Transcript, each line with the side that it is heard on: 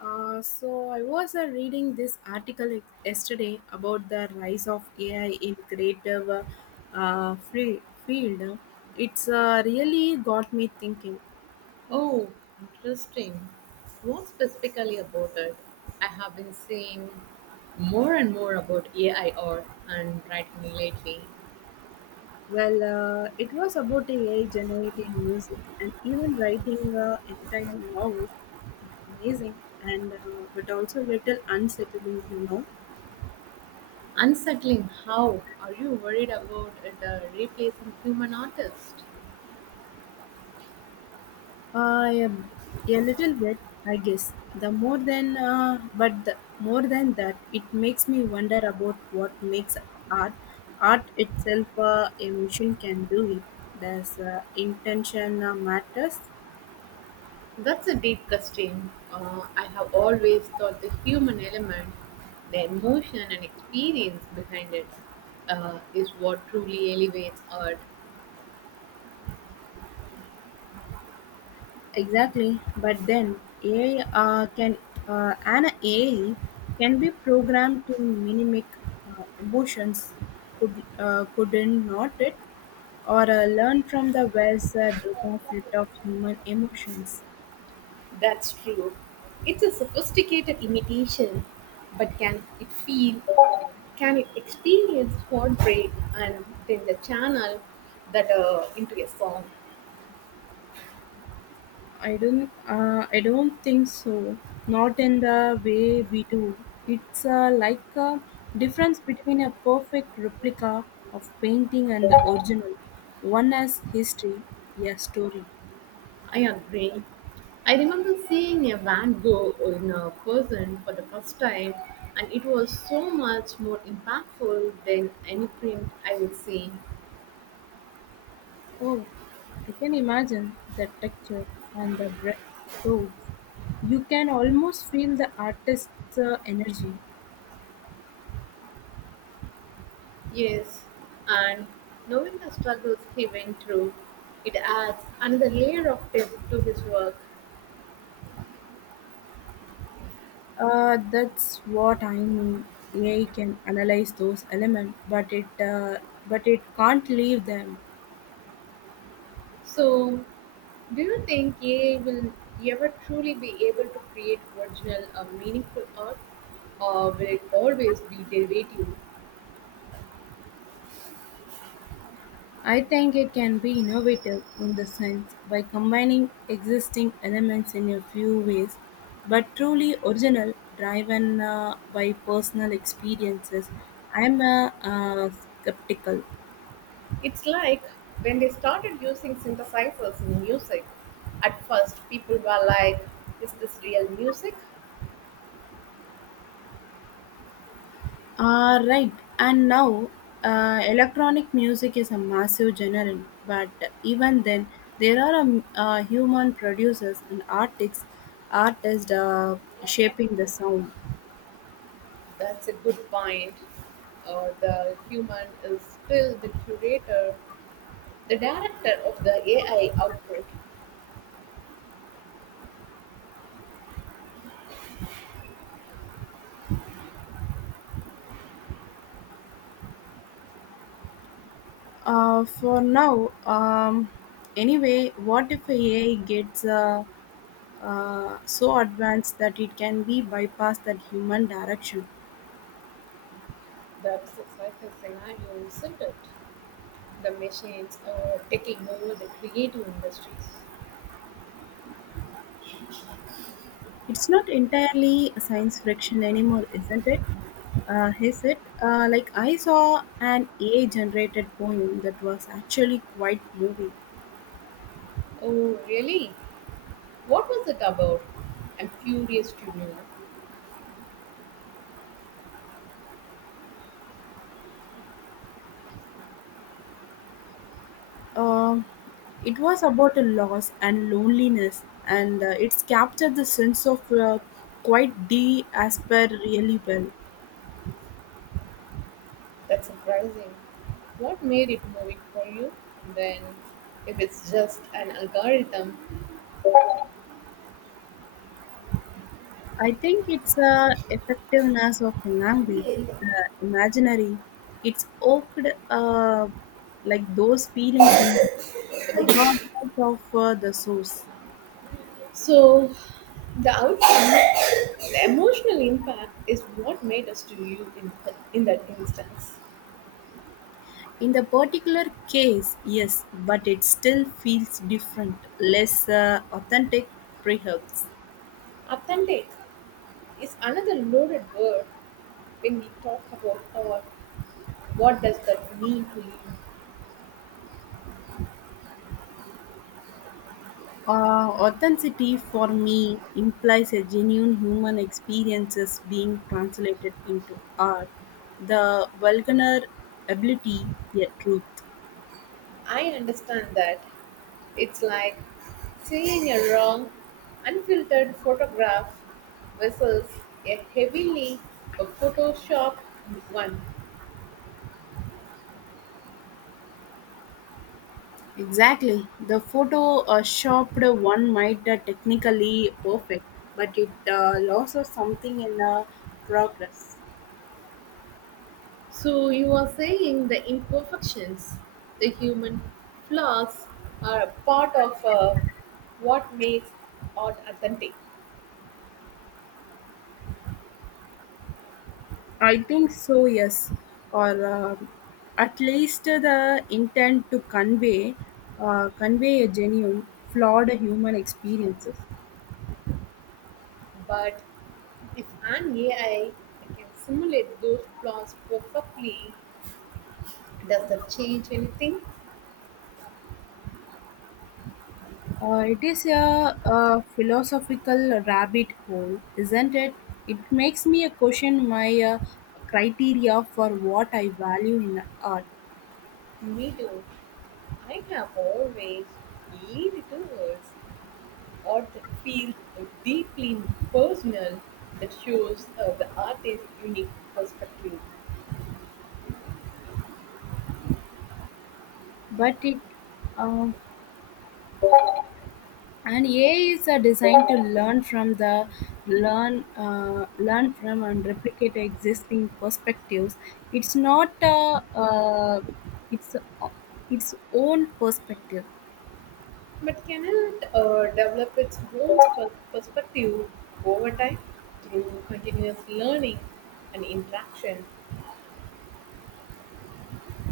left: So I was reading this article yesterday about the rise of AI in creative free field. It's really got me thinking.
right: Oh, interesting. What specifically about it? I have been seeing more and more about AI art and writing lately.
left: Well, it was about AI generating music and even writing entire novels. It's amazing and but also little unsettling,
right: Unsettling how? Are you worried about it replacing human artists?
left: Uh, a, little bit, I guess. The more than, but the more than that, it makes me wonder about what makes art. Art itself, a machine can do it. Does intention matters?
right: That's a deep question. I have always thought the human element, the emotion and experience behind it, is what truly elevates art.
left: Exactly, but then AI can be programmed to mimic emotions, could couldn't not it, or learn from the vast data set of human emotions.
right: That's true. It's a sophisticated imitation, but can it feel, can it experience heartbreak and then the channel that into a song?
left: I don't think so. Not in the way we do. It's like a difference between a perfect replica of painting and the original. One has history, a story.
right: I agree. I remember seeing a Van Gogh in a person for the first time, and it was so much more impactful than any print I would see.
left: Oh, I can imagine the texture and the brush strokes. You can almost feel the artist's energy.
right: Yes, and knowing the struggles he went through, it adds another layer of depth to his work.
left: That's what I mean. AI can analyze those elements, but it can't leave them.
right: So, do you think AI will ever truly be able to create original or meaningful art, or will it always be derivative?
left: I think it can be innovative in the sense by combining existing elements in a few ways, but truly original, driven by personal experiences. I'm skeptical.
right: It's like when they started using synthesizers in music. At first, people were like, is this real music?
left: Ah, right. And now, electronic music is a massive genre, but even then, there are human producers and artists, artists shaping the sound.
right: That's a good point. The human is still the curator, the director of the AI output.
left: For now, anyway, what if AI gets so advanced that it can be bypassed that human direction?
right: That's a cycle scenario, isn't it? The machines are taking over the creative industries.
left: It's not entirely science fiction anymore, isn't it? He said, like I saw an AI-generated poem that was actually quite moving.
right: Oh, really? What was it about? I'm curious to know.
left: Um it was about a loss and loneliness, and it's captured the sense of quite de asper really well.
right: That's surprising. What made it moving for you then, if it's just an algorithm?
left: I think it's effectiveness of language, imaginary. It's evoked uh, like those feelings in regardless of the source.
right: So, the outcome, the emotional impact is what matters to you in that instance.
left: In the particular case, yes, but it still feels different, less authentic, perhaps.
right: Authentic is another loaded word when we talk about art. What does that mean to you?
left: Authenticity for me implies a genuine human experiences being translated into art, the vulgar ability, yet truth.
right: I understand that. It's like seeing a raw, unfiltered photograph versus a heavily photoshopped one.
left: Exactly. The photo shopped one might technically perfect, but it loses something in the progress.
right: So you are saying the imperfections, the human flaws, are a part of what makes art authentic.
left: I think so, yes, or at least the intent to convey convey a genuine, flawed human experiences.
right: But if an AI can simulate those flaws perfectly, does that change anything?
left: It is a philosophical rabbit hole, isn't it? It makes me question my criteria for what I value in art,
right: Me too. I have always leaned towards art that feels deeply personal, that shows the artist's unique perspective,
left: but it uh, and AI is designed to learn from and replicate existing perspectives. It's not it's It's own perspective.
right: but cannot develop its own perspective over time through continuous learning and interaction.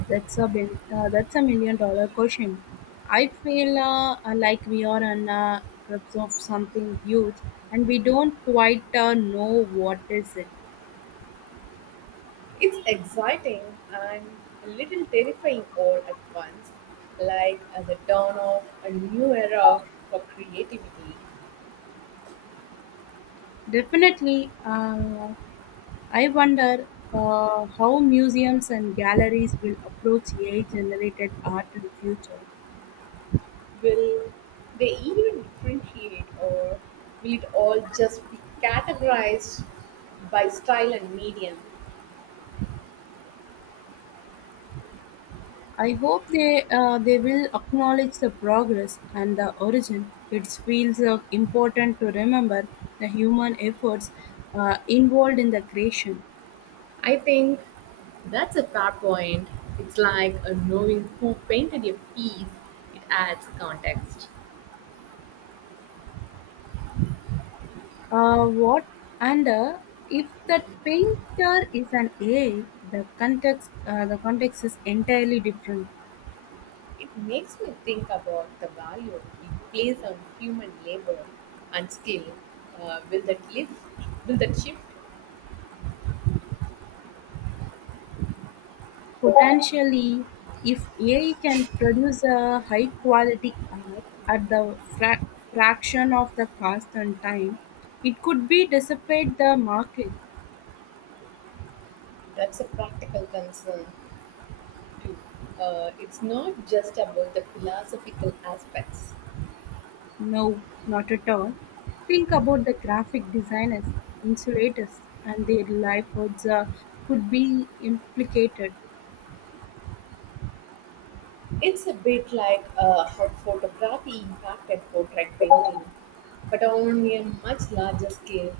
left: That's a $1 million question. I feel like we are on grips of something huge, and we don't quite know what is it.
right: It's exciting and a little terrifying all at once, like at the dawn of a new era for creativity.
left: Definitely. I wonder how museums and galleries will approach AI-generated art in future.
right: Will they even differentiate, or will it all just be categorized by style and medium?
left: I hope they will acknowledge the progress and the origin. It feels important to remember the human efforts involved in the creation.
right: I think that's a fair point. It's like knowing who painted a piece, it adds context.
left: What and if that painter is an AI, the context is entirely different.
right: It makes me think about the value we place on human labor and skill. Will that lift? Will that shift?
left: Potentially, if AI can produce a high-quality art at the fraction of the cost and time, it could be dissipate the market.
right: That's a practical concern. It's not just about the philosophical aspects.
left: No, not at all. Think about the graphic designers, insulators, and their livelihoods could be implicated.
right: It's a bit like how photography impacted portrait painting, but on a much larger scale.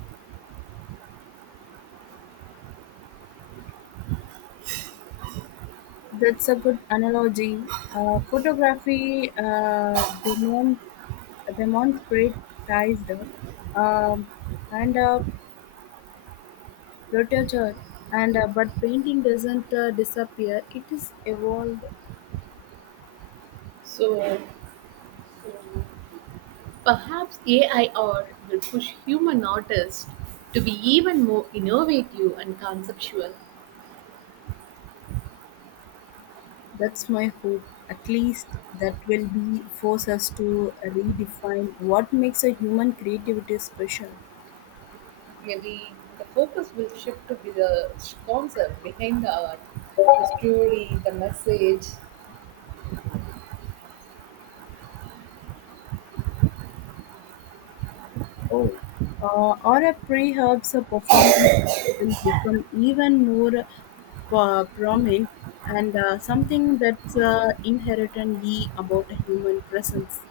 left: That's a good analogy. Photography demonetized um and rotated and but painting doesn't disappear it is evolved.
right: So perhaps AI art will push human artists to be even more innovative and conceptual.
left: That's my hope, at least, that will be force us to redefine what makes a human creativity special.
right: Maybe the focus will shift to be the concept behind the art, the story, the message.
left: Oh, or a pre-herbs performance will become even more prominent and something that's inherently about a human presence,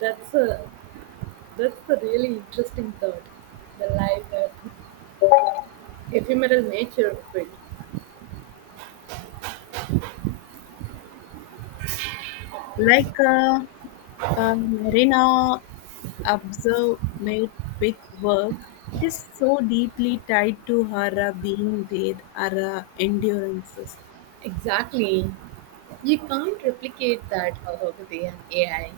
right: That's a That's the really interesting thought the life, ephemeral nature of it.
left: like a marina observe made big work. It is so deeply tied to her being there her endurances.
right: Exactly. You can't replicate that with an AI.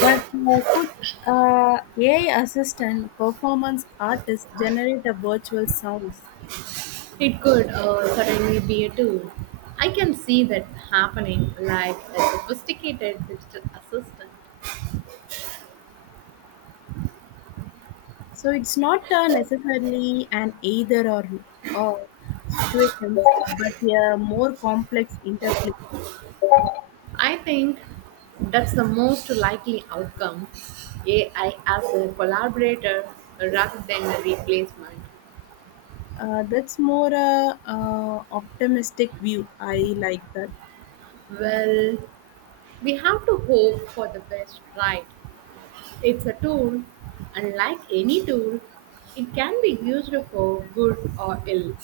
left: But Could ai assistant performance artists generate a virtual sounds?
right: It could certainly be a tool. I can see that happening like a sophisticated digital assistant.
left: So it's not necessarily an either or situations, but a more complex interplay.
right: I think that's the most likely outcome AI as a collaborator rather than a replacement.
left: That's more a optimistic view. I like that.
right: Well, we have to hope for the best, right? It's a tool, unlike any tool, it can be used for good or ill.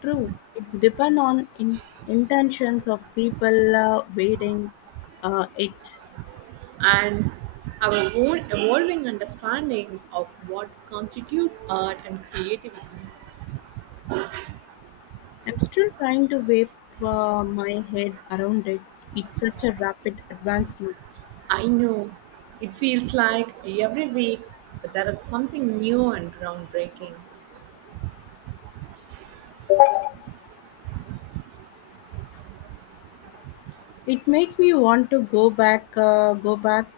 left: True, it's depend on intentions of people waiting it.
right: And our own evolving understanding of what constitutes art and creativity.
left: I'm still trying to wrap my head around it. It's such a rapid advancement.
right: I know it feels like every week there is something new and groundbreaking.
left: It makes me want to go back,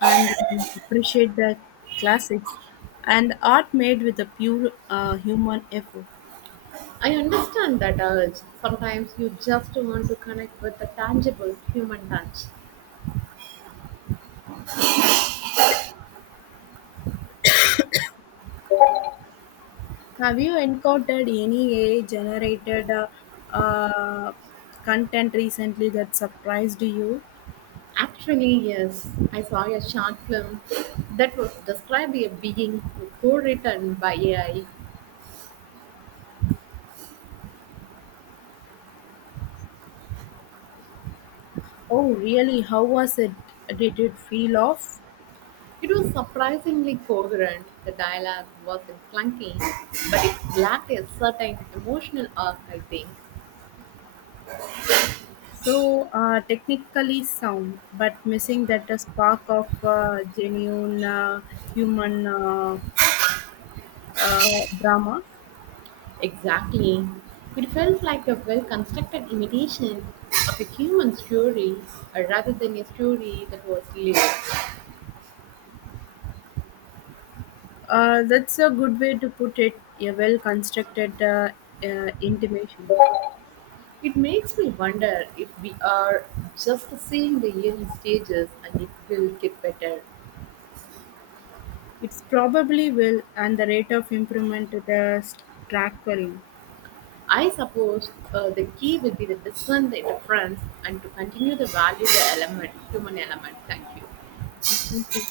left: and appreciate the classics and art made with a pure human effort.
right: I understand that urge. Sometimes you just want to connect with the tangible human touch.
left: Have you encountered any AI-generated uh, content recently that surprised you?
right: Actually, yes, I saw a short film that was described a being co-written by AI.
left: Oh, really? How was it? Did it feel off?
right: It was surprisingly coherent. The dialogue wasn't clunky, but it lacked a certain emotional arc, I think.
left: So technically sound, but missing that spark of genuine human drama.
right: Exactly. It felt like a well-constructed imitation of a human story rather than a story that was lived.
left: That's a good way to put it. A well-constructed intimation.
right: It makes me wonder if we are just seeing the early stages and it will get better.
left: It's probably will, and the rate of improvement to the staggering.
right: I suppose the key will be to discern the difference and to continue the value the element, human element. Thank you.
left: Thank you.